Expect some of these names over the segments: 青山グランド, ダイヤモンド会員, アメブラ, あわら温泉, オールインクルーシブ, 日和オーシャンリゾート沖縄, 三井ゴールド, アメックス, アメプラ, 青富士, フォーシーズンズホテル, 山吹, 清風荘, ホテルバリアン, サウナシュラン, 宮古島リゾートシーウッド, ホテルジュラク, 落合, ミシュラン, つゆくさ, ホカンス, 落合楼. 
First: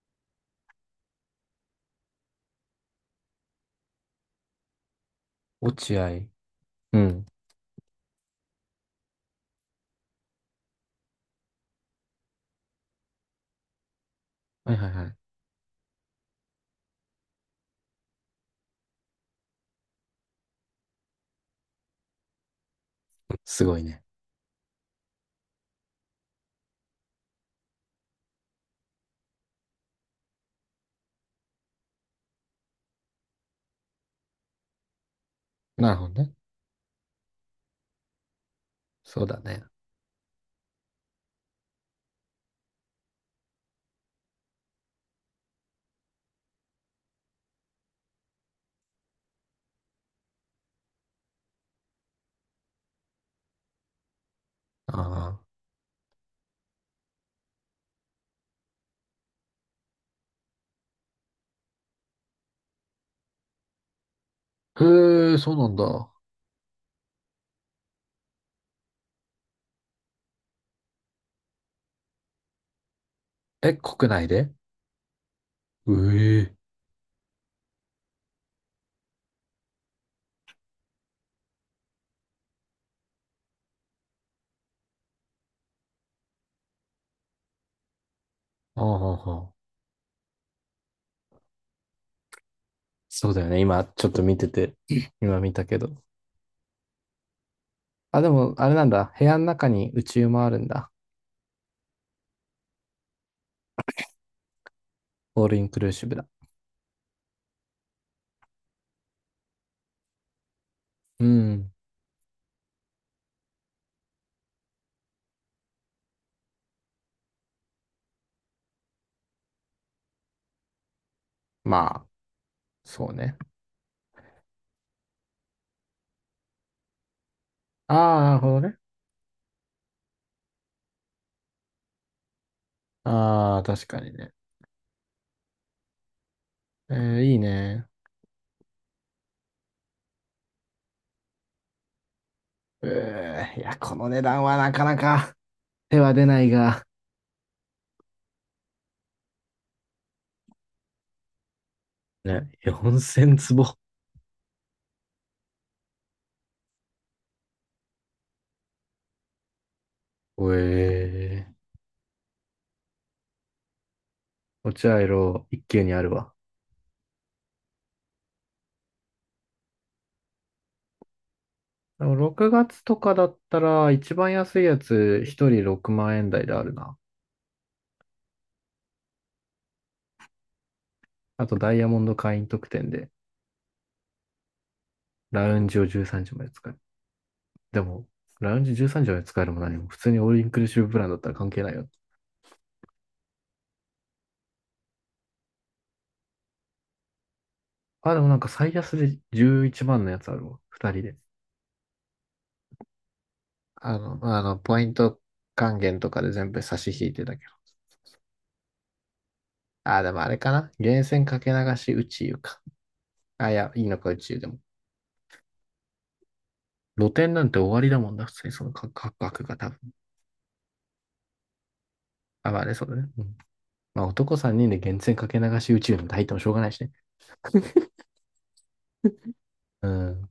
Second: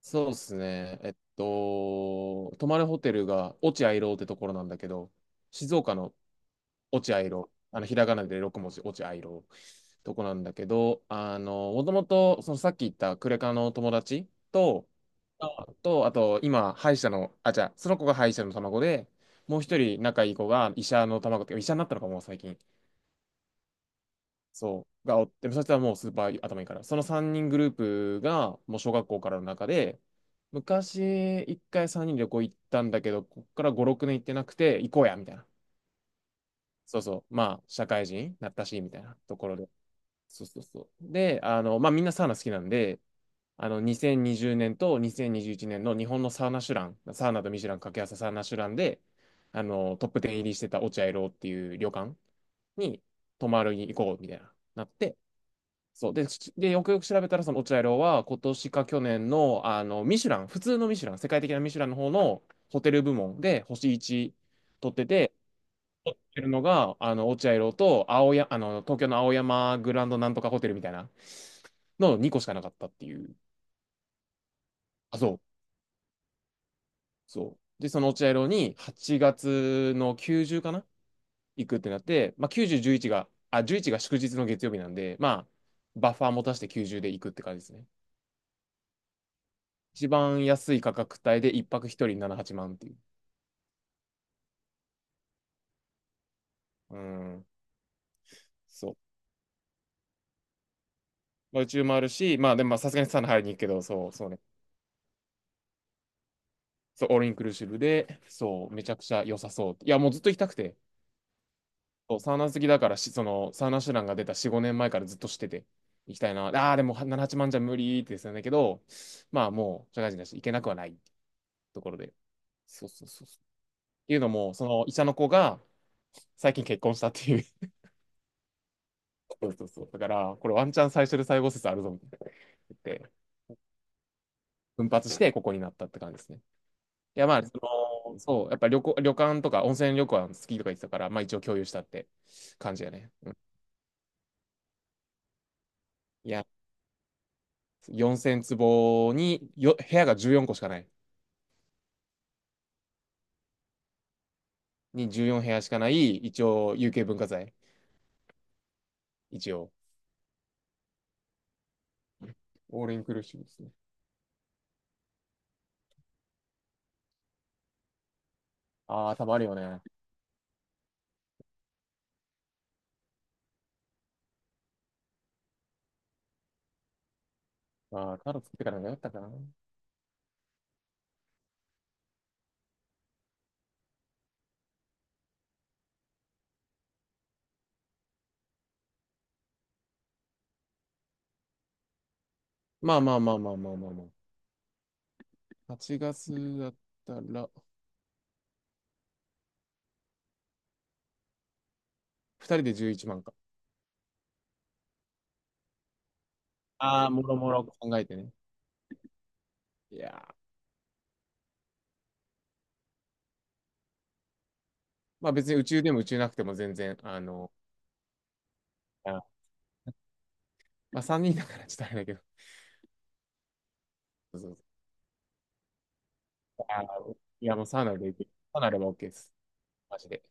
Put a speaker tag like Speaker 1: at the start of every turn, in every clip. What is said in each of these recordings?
Speaker 1: そうですね。泊まるホテルが落合楼ってところなんだけど、
Speaker 2: 落
Speaker 1: 静岡の
Speaker 2: 合。う
Speaker 1: 落
Speaker 2: ん。
Speaker 1: 合楼、ひらがなで六文字、落合楼とこなんだけど、もともと、そのさっき言ったクレカの友達
Speaker 2: はいは
Speaker 1: と、
Speaker 2: いはい。
Speaker 1: あと、今、歯医者の、じゃあ、その子が歯医者の卵で、もう一人仲いい子が医者の卵っていうか、医者になったのかも、最近。
Speaker 2: すごいね。
Speaker 1: そう、がおって、そしたらもうスーパー頭いいから、その3人グループが、もう小学校からの中で、昔、1回3人で旅行行ったんだけど、こっから5、6年行ってなくて、行こうや、みたいな。
Speaker 2: なるほどね。
Speaker 1: そうそう、まあ、社会人になったし、みたいな
Speaker 2: そう
Speaker 1: と
Speaker 2: だ
Speaker 1: ころ
Speaker 2: ね。
Speaker 1: で。そうそうそう。で、まあ、みんなサウナ好きなんで、2020年と2021年の日本のサウナシュラン、サウナとミシュラン掛け合わせサウナシュランで、トップ10入りしてた落合ロっていう旅館に泊まるに行こう、みたいな、なって、
Speaker 2: あ
Speaker 1: そうで、しで、よくよく調べたら、その落合楼は、今年か去年の、ミシュラン、普通のミシュラン、世界的なミシュランの方のホテル部門で星1
Speaker 2: あ。
Speaker 1: 取って
Speaker 2: へ
Speaker 1: て、
Speaker 2: え、そうなんだ。
Speaker 1: ってるのが、落合楼と青や、あの、東京の青山グランドなんとかホテルみたいなの2個しかなかったっていう。
Speaker 2: え、国内で？
Speaker 1: あ、そう、
Speaker 2: うえ。
Speaker 1: そう。で、その落合楼に8月の90かな行くってなって、まあ、90、11が、あ、11が祝日の月曜日なんで、まあ、バッファー持たして90で行くって感じですね。
Speaker 2: ああ、ああ、
Speaker 1: 一番安い価格帯で1泊1人78万っていう。
Speaker 2: そうだよね。今、ちょっと見てて、今見たけど。
Speaker 1: うん、
Speaker 2: あ、でも、あれなん
Speaker 1: そう。
Speaker 2: だ。部屋の中に宇宙もあるんだ。
Speaker 1: まあ、宇宙もあるし、まあでもまあさすがにサウナ入りに行くけど、そう、そうね。
Speaker 2: オールインクルーシブだ。
Speaker 1: そう、オールインクルーシブで、そう、めちゃくちゃ良さそう。いや、もうずっと行きたくて。
Speaker 2: うん。
Speaker 1: そうサウナ好きだからし、その、サウナシュランが出た4、5年前からずっとしてて、行きたいな。ああ、でも7、8万じゃ無理ってですよね。けど、まあもう、社会人だし、行けなくはないと
Speaker 2: ま
Speaker 1: ころ
Speaker 2: あ、
Speaker 1: で。そうそ
Speaker 2: そ
Speaker 1: う
Speaker 2: う
Speaker 1: そう
Speaker 2: ね。
Speaker 1: そう。っていうのも、その医者の子が、最近結婚したっていう。
Speaker 2: ああ、なるほどね。
Speaker 1: そうそうそう。だから、これワンチャン最初で最後説あるぞ、みたいな言って。
Speaker 2: ああ、確かにね。
Speaker 1: 奮発してここになったって感じですね。いや、
Speaker 2: い
Speaker 1: ま
Speaker 2: い
Speaker 1: あ、
Speaker 2: ね。
Speaker 1: そう、やっぱ旅行、旅館とか温泉旅館好きとか言ってたから、まあ一応共有したって感じやね。うん、
Speaker 2: いや、この値段はなかなか手は出
Speaker 1: い
Speaker 2: な
Speaker 1: や、
Speaker 2: いが、
Speaker 1: 4000坪によ、部屋が14個しかない。
Speaker 2: ね、4000坪。
Speaker 1: に14部屋しかない、一応有形文化財。一応。
Speaker 2: ええ。
Speaker 1: オールインクルーシブですね。
Speaker 2: 落合ロ一級にあるわ。
Speaker 1: ああ、多分あるよね。
Speaker 2: でも6月とかだったら、一番安いやつ、一人6万円台であるな。
Speaker 1: ああ、タロ作ってからのがよかったかな。
Speaker 2: あと、ダイヤモンド会員特典で、ラウンジを13時まで使える。でも、ラウンジ13時まで使えるも何も、普通にオールインクルーシブプランだったら関係ないよ。
Speaker 1: まあまあまあまあまあまあまあ。8月だったら、
Speaker 2: あ、でもなんか最安で11万のやつあるわ。二人で。
Speaker 1: 2人で11万か。
Speaker 2: ポイント還元とかで全部差し
Speaker 1: あ
Speaker 2: 引
Speaker 1: あ、
Speaker 2: い
Speaker 1: も
Speaker 2: てた
Speaker 1: ろ
Speaker 2: け
Speaker 1: も
Speaker 2: ど。
Speaker 1: ろ考えてね。い
Speaker 2: あ、でも
Speaker 1: や
Speaker 2: あれ
Speaker 1: ー、
Speaker 2: かな。源泉かけ流し宇宙か。あ、いや、いいのか宇宙でも。
Speaker 1: まあ別に宇宙でも宇宙なくても全然、
Speaker 2: 露店なんて終わりだもんな、普通にその価
Speaker 1: あー、
Speaker 2: 格が多分。
Speaker 1: まあ、3人だからちょっとあれだけど。
Speaker 2: あ、まあね、そうだね。うんまあ男
Speaker 1: そうそ
Speaker 2: 3
Speaker 1: う
Speaker 2: 人で源泉かけ流し宇宙なんて入ってもしょうが
Speaker 1: そ
Speaker 2: な
Speaker 1: う、
Speaker 2: いし
Speaker 1: あ
Speaker 2: ね。
Speaker 1: ー、いや、もうサウ ナで行く。サウナでも OK です。
Speaker 2: う
Speaker 1: マジで。
Speaker 2: ん。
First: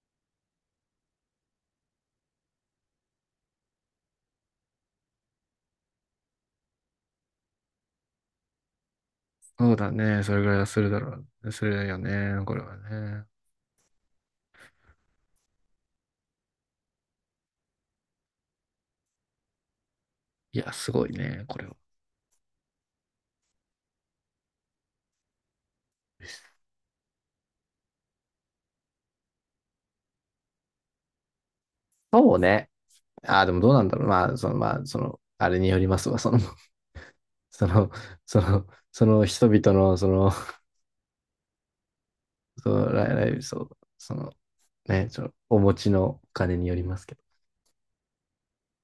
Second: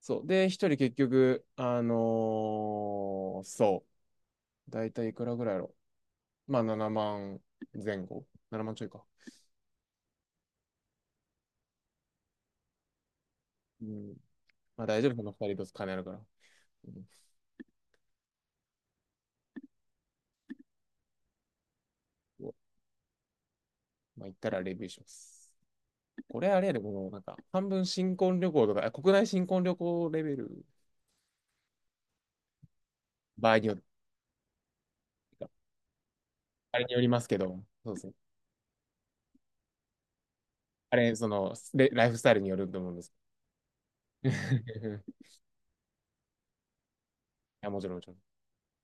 Speaker 1: そう。で、一人結局、そう。だいたいいくらぐらいやろ。まあ、7万前後。7万ちょいか。
Speaker 2: そうだね、それぐらいはするだろう。するよね、これはね。
Speaker 1: うん。まあ、大丈夫。この2人と金あるから。うん、
Speaker 2: いや、すごいね、これは。
Speaker 1: そうまあ、行ったらレビューします。これあれやで、この、なんか、半分新婚旅行とか、国内新婚旅行レベル、
Speaker 2: そうね。ああ、で
Speaker 1: 場合
Speaker 2: も
Speaker 1: に
Speaker 2: どう
Speaker 1: よっ
Speaker 2: な
Speaker 1: て
Speaker 2: んだろう。まあ、あ
Speaker 1: か、
Speaker 2: れによりますわ。
Speaker 1: あれによりますけど、
Speaker 2: その、
Speaker 1: そうですね。
Speaker 2: その人々の、その、
Speaker 1: あれ、その、ライフスタイルによ
Speaker 2: そ
Speaker 1: ると思
Speaker 2: の、
Speaker 1: うんです。
Speaker 2: ライブ、そう、ね、その、お持ちのお金によりますけど。
Speaker 1: や、もちろん、もちろん。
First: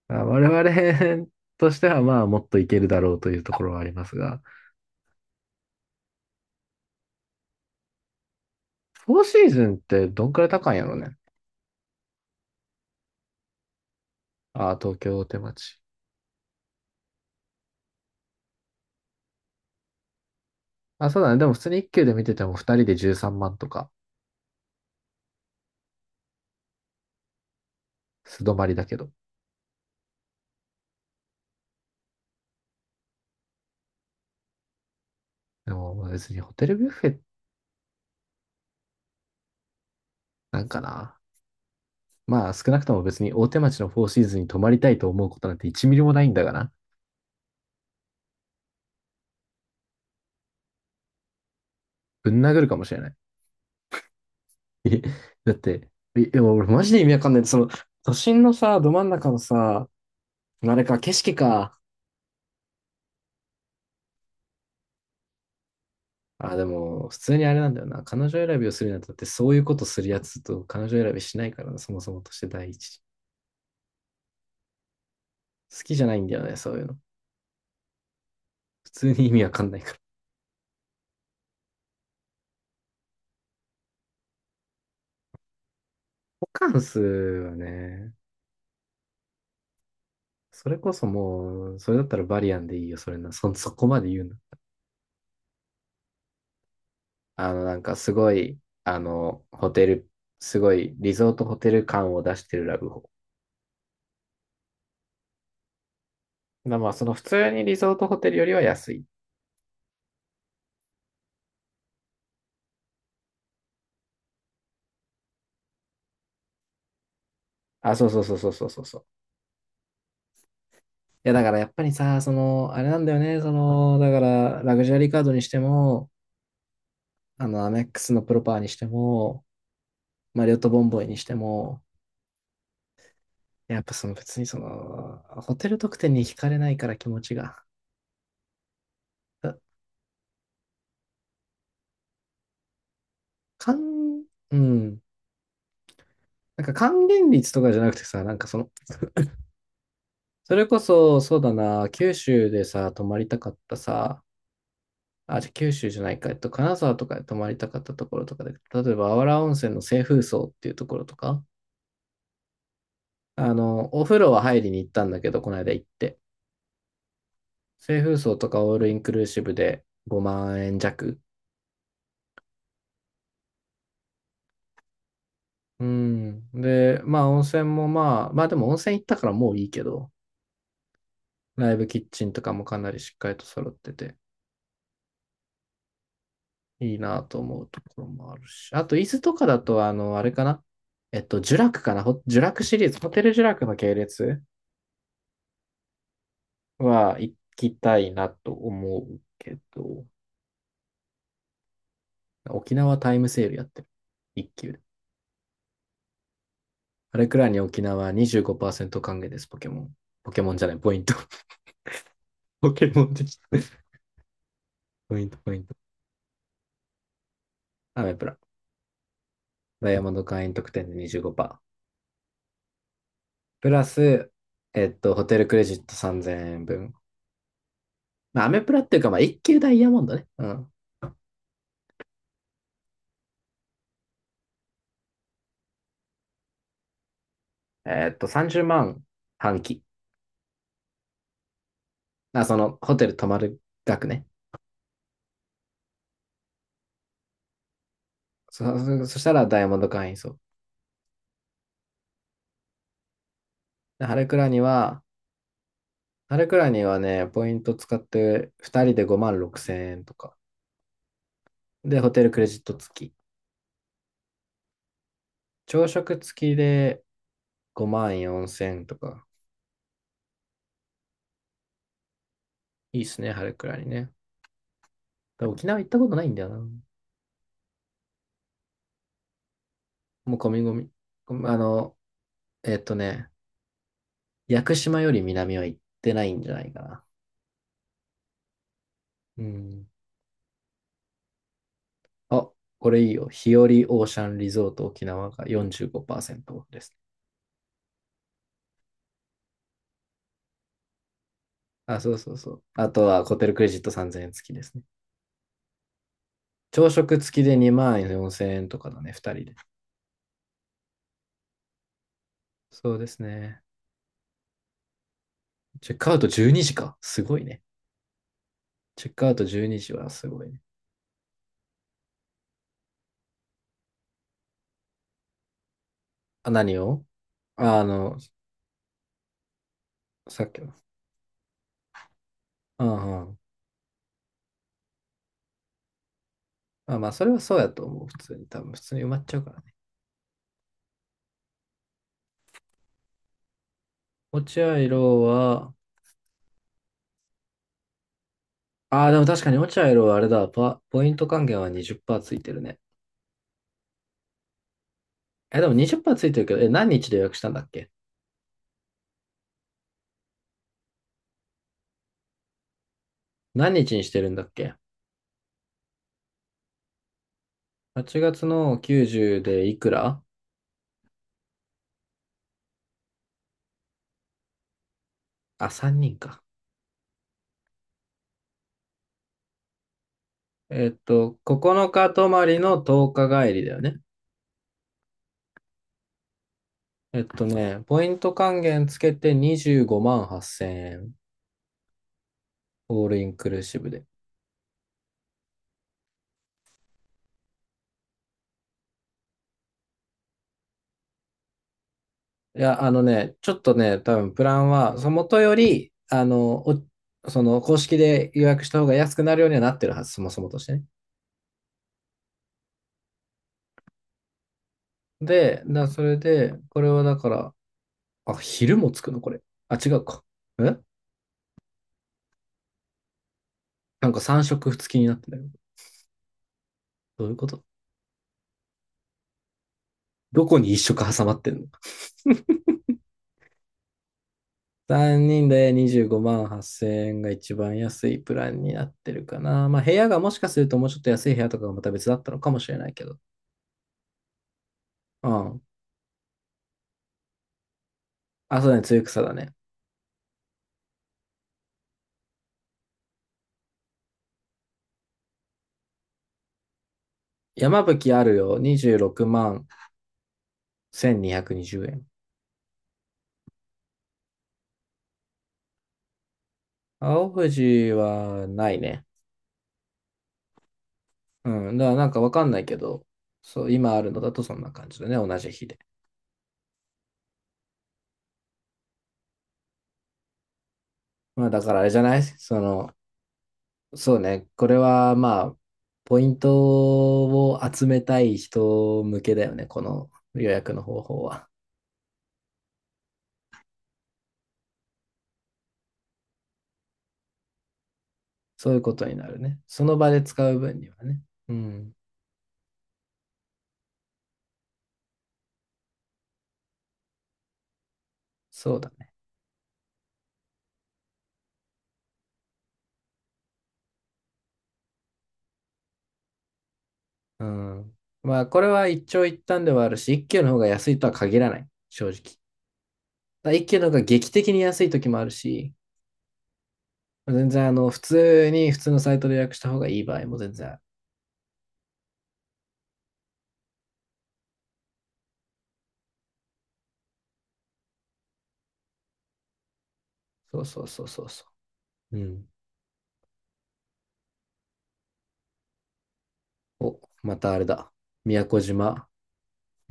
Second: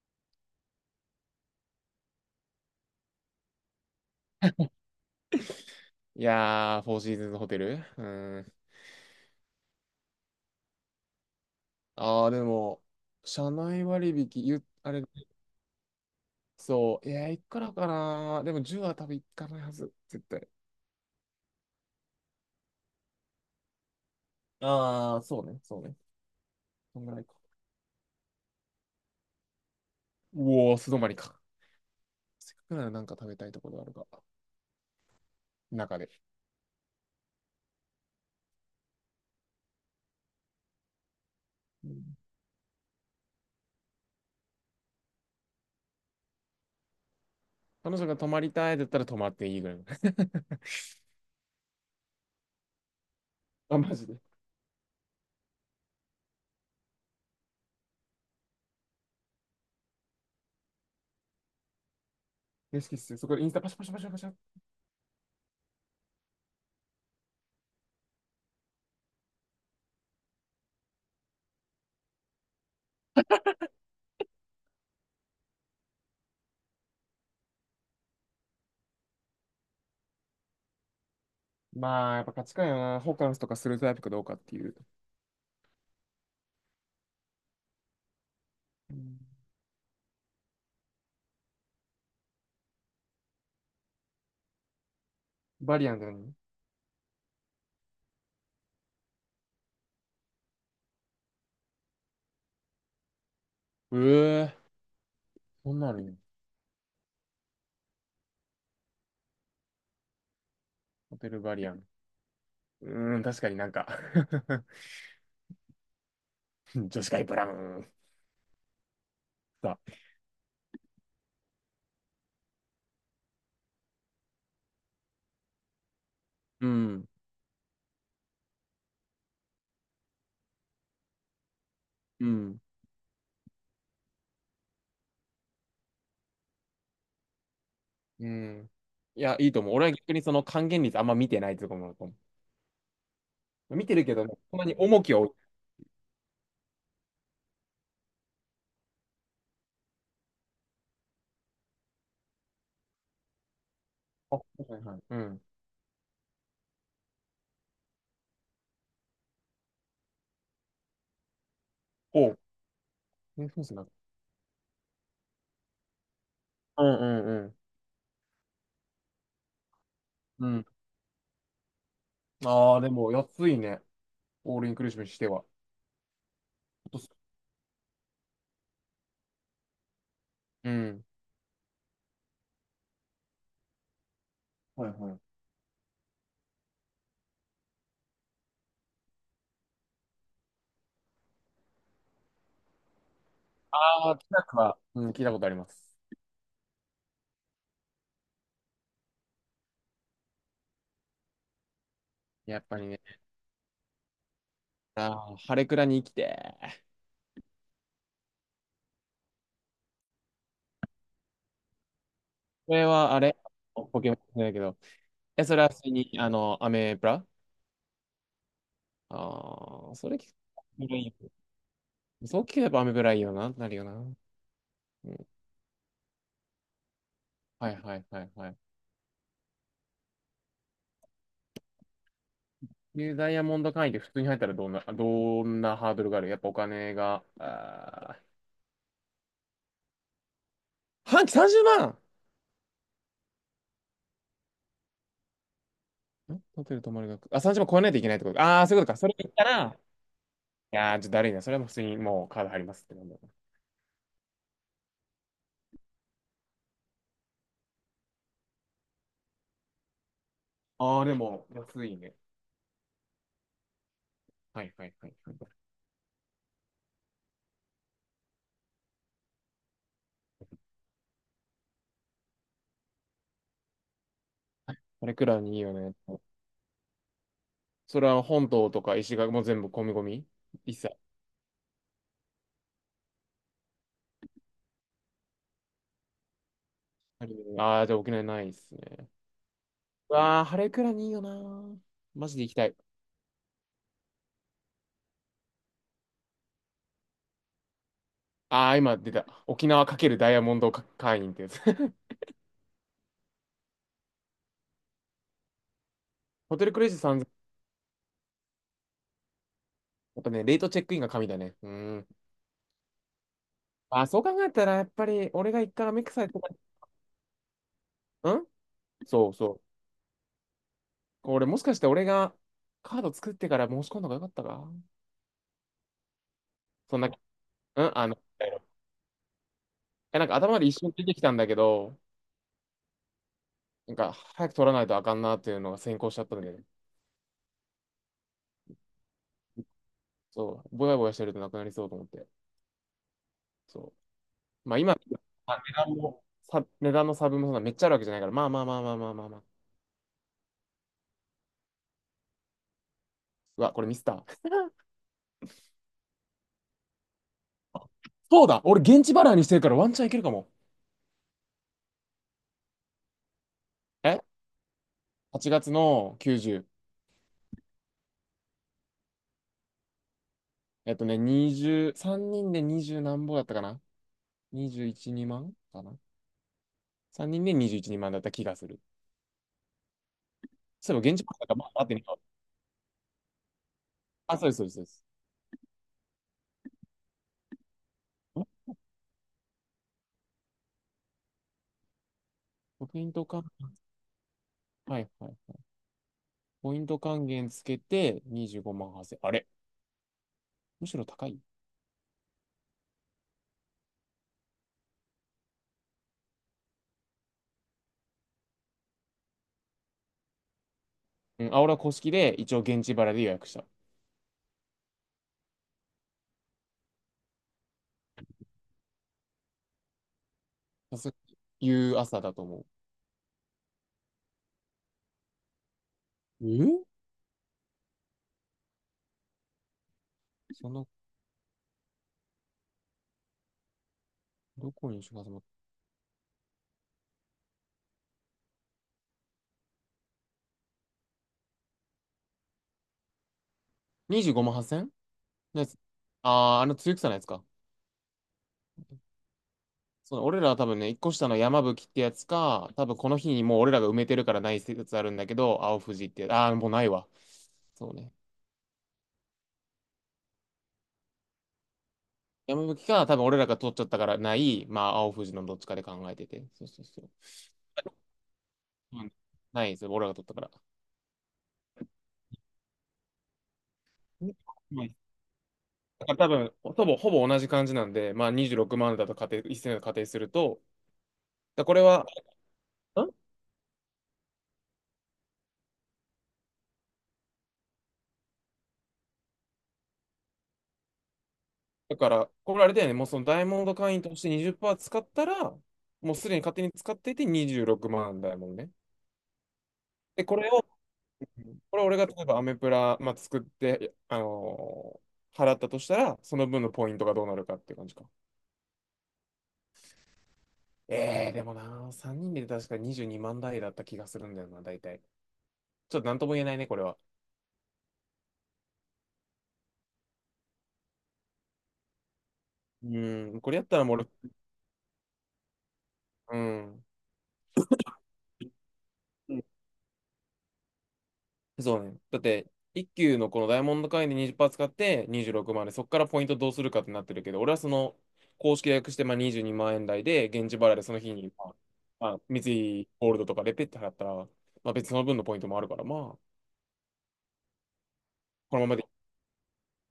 Speaker 2: まあ我々 としてはまあもっといけるだろうというところはありますが、
Speaker 1: いやー、フォーシーズンズホテル、うーん。
Speaker 2: フォーシーズンってどんくらい高いんやろね。
Speaker 1: あー、でも、社内割引、
Speaker 2: ああ、
Speaker 1: あ
Speaker 2: 東
Speaker 1: れ、
Speaker 2: 京大手町。
Speaker 1: そう、いや、いくらかな。でも、10は多分いかないはず、絶対。
Speaker 2: あ、そうだね。でも普通に1級で見てても2人で13万とか、
Speaker 1: ああ、そうね、そうね。そんぐらいか。
Speaker 2: 素泊まりだけど。
Speaker 1: うおー、素泊まりか。せっかくならなんか食べたいところあるか。
Speaker 2: で
Speaker 1: 中
Speaker 2: も
Speaker 1: で。
Speaker 2: 別にホテルビュッフェなんかな。
Speaker 1: うん、
Speaker 2: まあ少なくとも別に大手町のフォーシーズンに泊まりたいと思うことなんて1ミリもないんだがな。
Speaker 1: 彼女が泊まりたいだったら泊まっていいぐらいの。
Speaker 2: ぶん殴るかもしれない。
Speaker 1: あ、マジで。
Speaker 2: だって、いいや俺マジで意味わかんない。都心のさ、ど真ん中のさ、あれか、景色か。
Speaker 1: 嬉しっすよ。そこでインスタパシャパシャパシャパシャ。
Speaker 2: あ、でも、普通にあれなんだよな。彼女選びをするにあたって、そういうことするやつと彼女選びしないからな、そもそもとして第一。好きじゃないんだよね、そういうの。普通に意味わかんないから。
Speaker 1: まあ、やっぱ価値観やな。ホカンスとかするタイプかどうかっていう。
Speaker 2: ホカンスはね、
Speaker 1: うん、
Speaker 2: それこそもう、それだったらバリアンでいいよ、それな。そこまで言うな。
Speaker 1: バリアンだよね。
Speaker 2: なんかすごい、ホテル、すごいリゾートホテル感を出してるラブホ。
Speaker 1: うえ、そんなのに、
Speaker 2: まあ、まあその普通にリゾートホテルよりは安い。
Speaker 1: ホテルバリアン。うーん、確かになんか 女子会ブラウン。
Speaker 2: あ、そうそうそうそうそうそう。
Speaker 1: さ、
Speaker 2: いや、だからやっぱりさ、あれなんだよね、だから、ラグジュアリーカードにしても、
Speaker 1: うん、
Speaker 2: アメックスのプロパーにしても、マリオットボンボイにしても、
Speaker 1: うん、
Speaker 2: やっぱ別にホテル特典に惹かれないから気持ちが。
Speaker 1: うん。いや、いい
Speaker 2: だ
Speaker 1: と思う。俺は逆にその還元率あんま見てないってとこもあると思う。見てるけど
Speaker 2: 還、
Speaker 1: ね
Speaker 2: う
Speaker 1: そんなに
Speaker 2: ん。
Speaker 1: 重きを置い。
Speaker 2: なんか還元率とかじゃなくてさ、なんかそれこそ、そうだな、九州でさ、泊まりたかったさ、
Speaker 1: あ、はいはい。う
Speaker 2: あ、
Speaker 1: ん。
Speaker 2: じゃあ九州じゃないか、金沢とかで泊まりたかったところとかで、例えば、あわら温泉の清風荘っていうところとか、
Speaker 1: おう。え、そうっすね。
Speaker 2: お風呂は入りに行ったんだけど、この間行って。
Speaker 1: うんうん
Speaker 2: 清風荘とかオールインクルーシブで
Speaker 1: う
Speaker 2: 5
Speaker 1: ん。う
Speaker 2: 万
Speaker 1: ん。
Speaker 2: 円弱。
Speaker 1: ああ、でも安いね。オールインクルーシブにしては。ほ
Speaker 2: うん。
Speaker 1: と
Speaker 2: で、
Speaker 1: っす、
Speaker 2: まあ温泉もまあ、でも温泉行ったからもういいけど、
Speaker 1: うん。
Speaker 2: ライブキッチンとかもかなりしっかりと揃ってて、
Speaker 1: はいはい。
Speaker 2: いいなと思うところもあるし。あと、伊豆とかだと、あれかなジュラクかなホジュラクシリーズ、ホテルジュラクの系
Speaker 1: ああ、
Speaker 2: 列
Speaker 1: 北区は、うん、聞いたことあります。
Speaker 2: は行きたいなと思うけど、
Speaker 1: やっ
Speaker 2: 沖
Speaker 1: ぱり
Speaker 2: 縄
Speaker 1: ね。
Speaker 2: タイムセールやってる。一級で。
Speaker 1: ああ、晴れ倉に生きて。
Speaker 2: あれくらいに沖縄25%還元です、ポケモン。ポケモンじゃない、ポイント。ポ
Speaker 1: これ
Speaker 2: ケモン
Speaker 1: はあ
Speaker 2: でき
Speaker 1: れ、
Speaker 2: た。
Speaker 1: ポケモンじゃないけど、
Speaker 2: ポイント、
Speaker 1: え、
Speaker 2: ポ
Speaker 1: そ
Speaker 2: イ
Speaker 1: れ
Speaker 2: ン
Speaker 1: は
Speaker 2: ト。
Speaker 1: 普通に、アメブラ、
Speaker 2: アメプラ。
Speaker 1: あ
Speaker 2: ダイ
Speaker 1: あー、
Speaker 2: ヤ
Speaker 1: そ
Speaker 2: モン
Speaker 1: れ聞
Speaker 2: ド
Speaker 1: く
Speaker 2: 会員
Speaker 1: ア
Speaker 2: 特
Speaker 1: メ
Speaker 2: 典
Speaker 1: ブ
Speaker 2: で
Speaker 1: ラいいよ、
Speaker 2: 25%。
Speaker 1: そう聞けばアメブラいいよな、な
Speaker 2: プ
Speaker 1: る
Speaker 2: ラ
Speaker 1: よな。
Speaker 2: ス、
Speaker 1: う
Speaker 2: ホ
Speaker 1: ん。
Speaker 2: テルクレジット3000円分。
Speaker 1: はいはいはい
Speaker 2: まあ、ア
Speaker 1: はい。
Speaker 2: メプラっていうか、まあ、一級ダイヤモンドね。うん。
Speaker 1: で、ダイヤモンド会員って普通に入ったらどんな、どんなハードルがあるやっぱお金が、あー
Speaker 2: 30万半期。
Speaker 1: 半期30万、
Speaker 2: あ、ホテル泊まる額ね。
Speaker 1: んん、ホテル泊まる額。あ、30万超えないといけないってことか。ああ、そういうことか。それ
Speaker 2: そし
Speaker 1: 言
Speaker 2: た
Speaker 1: った
Speaker 2: らダイヤ
Speaker 1: ら、
Speaker 2: モ
Speaker 1: い
Speaker 2: ンド会員そう。
Speaker 1: やー、ちょっとだるいな。それはもう普通にもうカード入りますってなんだ。
Speaker 2: で、ハレクラにはね、ポイント使って2人で5万6000円とか。
Speaker 1: ああ、でも、安い
Speaker 2: で、ホ
Speaker 1: ね。
Speaker 2: テルクレジット付き。
Speaker 1: はいはいはいはい。
Speaker 2: 朝食付きで5万4千円とか。いいっすね、春くらいにね。だ
Speaker 1: これくらい
Speaker 2: から
Speaker 1: にいい
Speaker 2: 沖
Speaker 1: よ
Speaker 2: 縄行っ
Speaker 1: ね。
Speaker 2: たことないんだよな。
Speaker 1: それは本島とか石垣も全部込み込み
Speaker 2: もう込み込
Speaker 1: 一切。
Speaker 2: み。あの、えっとね、屋久島より南は行ってないんじゃないかな。
Speaker 1: ああー、じゃあ沖縄ないですね。
Speaker 2: うん。
Speaker 1: うわあ、晴れくらにいいよなー。マジで
Speaker 2: あ、
Speaker 1: 行きたい。
Speaker 2: これいいよ。日和オーシャンリゾート沖縄が45%オフです。
Speaker 1: ああ、今出た。沖縄×ダイヤモンド会員ってやつ。
Speaker 2: あ、そうそうそう。あとはホテルクレジット3000円付きですね。
Speaker 1: ホテルクレ
Speaker 2: 朝
Speaker 1: ジット
Speaker 2: 食
Speaker 1: 3000。
Speaker 2: 付きで2万4千円とかだね、2人で。
Speaker 1: やっぱね、レートチェックインが神だね。うん。
Speaker 2: そうですね。
Speaker 1: ああ、そう考えたら、やっぱり俺が一回
Speaker 2: チ
Speaker 1: ア
Speaker 2: ェッ
Speaker 1: メッ
Speaker 2: ク
Speaker 1: ク
Speaker 2: ア
Speaker 1: ス
Speaker 2: ウ
Speaker 1: 入
Speaker 2: ト
Speaker 1: ってか
Speaker 2: 12時か。すごいね。
Speaker 1: ら、うん、
Speaker 2: チェック
Speaker 1: そ
Speaker 2: アウ
Speaker 1: う
Speaker 2: ト
Speaker 1: そう。
Speaker 2: 12時はすごいね。
Speaker 1: これもしかして俺がカード作ってから申し込んだ方がよかったか、
Speaker 2: あ、何
Speaker 1: そん
Speaker 2: を？
Speaker 1: な、
Speaker 2: ああ
Speaker 1: うん、
Speaker 2: の、
Speaker 1: え、なんか
Speaker 2: さっ
Speaker 1: 頭
Speaker 2: き
Speaker 1: で
Speaker 2: の。
Speaker 1: 一瞬出てきたんだけど、
Speaker 2: うんうん。
Speaker 1: なんか早く取らないとあかんなっていうのが先行しちゃったんで、
Speaker 2: あ、まあ、それはそうやと思う。普通に、多分、普通に埋まっちゃうからね。
Speaker 1: そう、ぼやぼやしてるとなくなりそうと思って。そ
Speaker 2: 落合
Speaker 1: う、まあ今、
Speaker 2: 色
Speaker 1: まあ
Speaker 2: は、
Speaker 1: 値段の差分もそんなめっちゃあるわけじゃないから、まあまあまあまあ
Speaker 2: あ
Speaker 1: ま
Speaker 2: あ、
Speaker 1: あ
Speaker 2: で
Speaker 1: ま
Speaker 2: も
Speaker 1: あま
Speaker 2: 確
Speaker 1: あ。
Speaker 2: かに落合色はあれだ、ポイント還元は20%ついてるね。
Speaker 1: うわ、これミスった。
Speaker 2: え、でも20%ついてるけど、え、何日で予約したんだっけ？
Speaker 1: そうだ、俺現地払いにしてるからワンチャンいけるかも。
Speaker 2: 何日にし
Speaker 1: え
Speaker 2: てるんだっけ
Speaker 1: ?8 月の90。
Speaker 2: ?8 月の90でいくら？
Speaker 1: えっとね、20、3人で20何ぼだったかな ?21、2万
Speaker 2: あ、
Speaker 1: かな
Speaker 2: 3人か。
Speaker 1: ?3 人で21、2万だった気がする。そういえば現地払いだから、まあ、
Speaker 2: 9
Speaker 1: 待ってね。
Speaker 2: 日泊まりの10日帰りだよね。
Speaker 1: あ、そうです、そうです、そうです。
Speaker 2: ポイント
Speaker 1: ん、
Speaker 2: 還元つけて25万8千円。
Speaker 1: ポイ
Speaker 2: オー
Speaker 1: ン
Speaker 2: ルイ
Speaker 1: ト
Speaker 2: ン
Speaker 1: 還、
Speaker 2: クルーシブで。
Speaker 1: はいはいはい。ポイント還元つけて25万8 0、あれ、むしろ高い、
Speaker 2: いや、ちょっとね、多分プランは、その元より、その公式で予約した方が安くなるようにはなってるはず、そもそもとしてね。
Speaker 1: うん、あ、俺は公式で一応現地払いで予約した。
Speaker 2: で、それで、これはだから、あ、昼もつくのこれ。あ、違うか。え
Speaker 1: そう、い夕朝だと思う。
Speaker 2: なんか3食付きになってんだけど。
Speaker 1: え、
Speaker 2: どういうこと？どこ
Speaker 1: そ
Speaker 2: に1
Speaker 1: の、
Speaker 2: 食挟まってんの
Speaker 1: どこにしか
Speaker 2: ?3
Speaker 1: も。
Speaker 2: 人で25万8000円が一番安いプランになってるかな。まあ部屋がもしかするともうちょっと安い部屋とかがまた別だったのかもしれないけど。
Speaker 1: 25万8000
Speaker 2: う
Speaker 1: の
Speaker 2: ん。
Speaker 1: やつ。あー、つゆくさのやつか。
Speaker 2: あ、そうだね、露草だね。
Speaker 1: そう、俺らは多分ね、一個下の山吹ってやつか、多分この日にもう俺らが埋めてるからない説あるんだけど、青富士ってやつ、あー、もうないわ。
Speaker 2: 山
Speaker 1: そう
Speaker 2: 吹
Speaker 1: ね。
Speaker 2: あるよ。26万1220円。
Speaker 1: 山吹か、多分俺らが取っちゃったからない、まあ、青富士のどっちかで考えてて。そうそうそう。
Speaker 2: 青藤はない
Speaker 1: う
Speaker 2: ね。
Speaker 1: ん、ないですよ、俺らが取ったから。
Speaker 2: うん。だからなんかわかんないけど、そう、今あるの
Speaker 1: う
Speaker 2: だ
Speaker 1: ん、
Speaker 2: とそんな感じだね。同じ日で。
Speaker 1: だから多分、ほぼ、ほぼ同じ感じなんで、まあ26万だと仮定、一斉の仮定すると、
Speaker 2: まあだ
Speaker 1: だ
Speaker 2: か
Speaker 1: こ
Speaker 2: ら
Speaker 1: れ
Speaker 2: あれじゃ
Speaker 1: は、
Speaker 2: ない
Speaker 1: ん、
Speaker 2: そうね。これはまあ、ポイントを集めたい人向けだよね。この予約の方法は。
Speaker 1: だから、これあれだよね、もうそのダイヤモンド会員として20%使ったら、もうすでに勝手に使っていて26万だ、イヤ
Speaker 2: そ
Speaker 1: ね。
Speaker 2: ういうことになるね。その場で
Speaker 1: で、こ
Speaker 2: 使
Speaker 1: れ
Speaker 2: う
Speaker 1: を、
Speaker 2: 分にはね。う
Speaker 1: これ
Speaker 2: ん。
Speaker 1: 俺が例えばアメプラ、まあ、作って、払ったとしたら、その分のポイントがどうなるかっていう感じか。
Speaker 2: そうだね。
Speaker 1: えー、でもな、3人で確か22万台だった気がするんだよな、大体。ちょっとなんとも言えないね、これは。
Speaker 2: うん。まあこれは一長一短ではあるし、一級の方が安いとは限らない。正直。
Speaker 1: うん、これや
Speaker 2: 一
Speaker 1: っ
Speaker 2: 級
Speaker 1: たら
Speaker 2: の方
Speaker 1: もう
Speaker 2: が
Speaker 1: 俺、
Speaker 2: 劇的に安い時もあるし、
Speaker 1: うん。
Speaker 2: 全然普通に普通のサイトで予約した方がいい場合も全然ある。
Speaker 1: そうね。だって、一級のこのダイヤモンド会員で20%使って26万で、そこからポイントどうするかってなってるけど、俺はその、公式で約してまあ22万円台で、現地
Speaker 2: そう
Speaker 1: 払い
Speaker 2: そ
Speaker 1: で
Speaker 2: う
Speaker 1: その
Speaker 2: そう
Speaker 1: 日
Speaker 2: そう
Speaker 1: に、
Speaker 2: そ
Speaker 1: まあ、ま
Speaker 2: う。
Speaker 1: あ、
Speaker 2: う
Speaker 1: 三
Speaker 2: ん。
Speaker 1: 井ゴールドとかでペッて払ったら、まあ別にその分のポイントもあるから、まあ、
Speaker 2: お、またあれだ。宮
Speaker 1: こ
Speaker 2: 古
Speaker 1: のままで、
Speaker 2: 島、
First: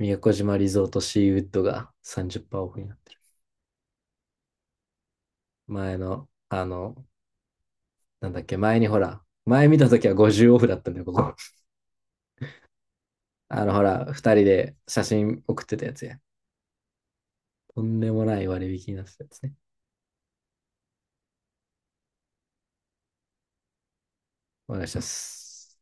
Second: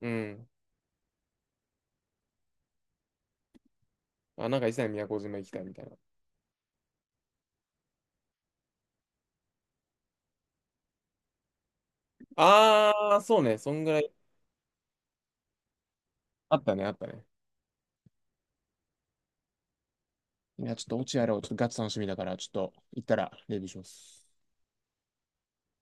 Speaker 1: う
Speaker 2: 古
Speaker 1: ん。
Speaker 2: 島リゾートシーウッドが30%オフになってる。
Speaker 1: あ、なんか一切宮古島行きたいみたい
Speaker 2: 前
Speaker 1: な。
Speaker 2: の、なんだっけ、前にほら、前見た時は50オフだったんだよ、ここ。
Speaker 1: あー、そうね。そ
Speaker 2: ほ
Speaker 1: んぐら
Speaker 2: ら、
Speaker 1: い。
Speaker 2: 2人で写真送ってたやつや。
Speaker 1: あったね、あったね。
Speaker 2: とんでもない割引になってたやつね。
Speaker 1: いや、ちょっと落合やろう。ちょっとガチ楽しみだから、ちょっと行ったらレビューします。
Speaker 2: お願いします。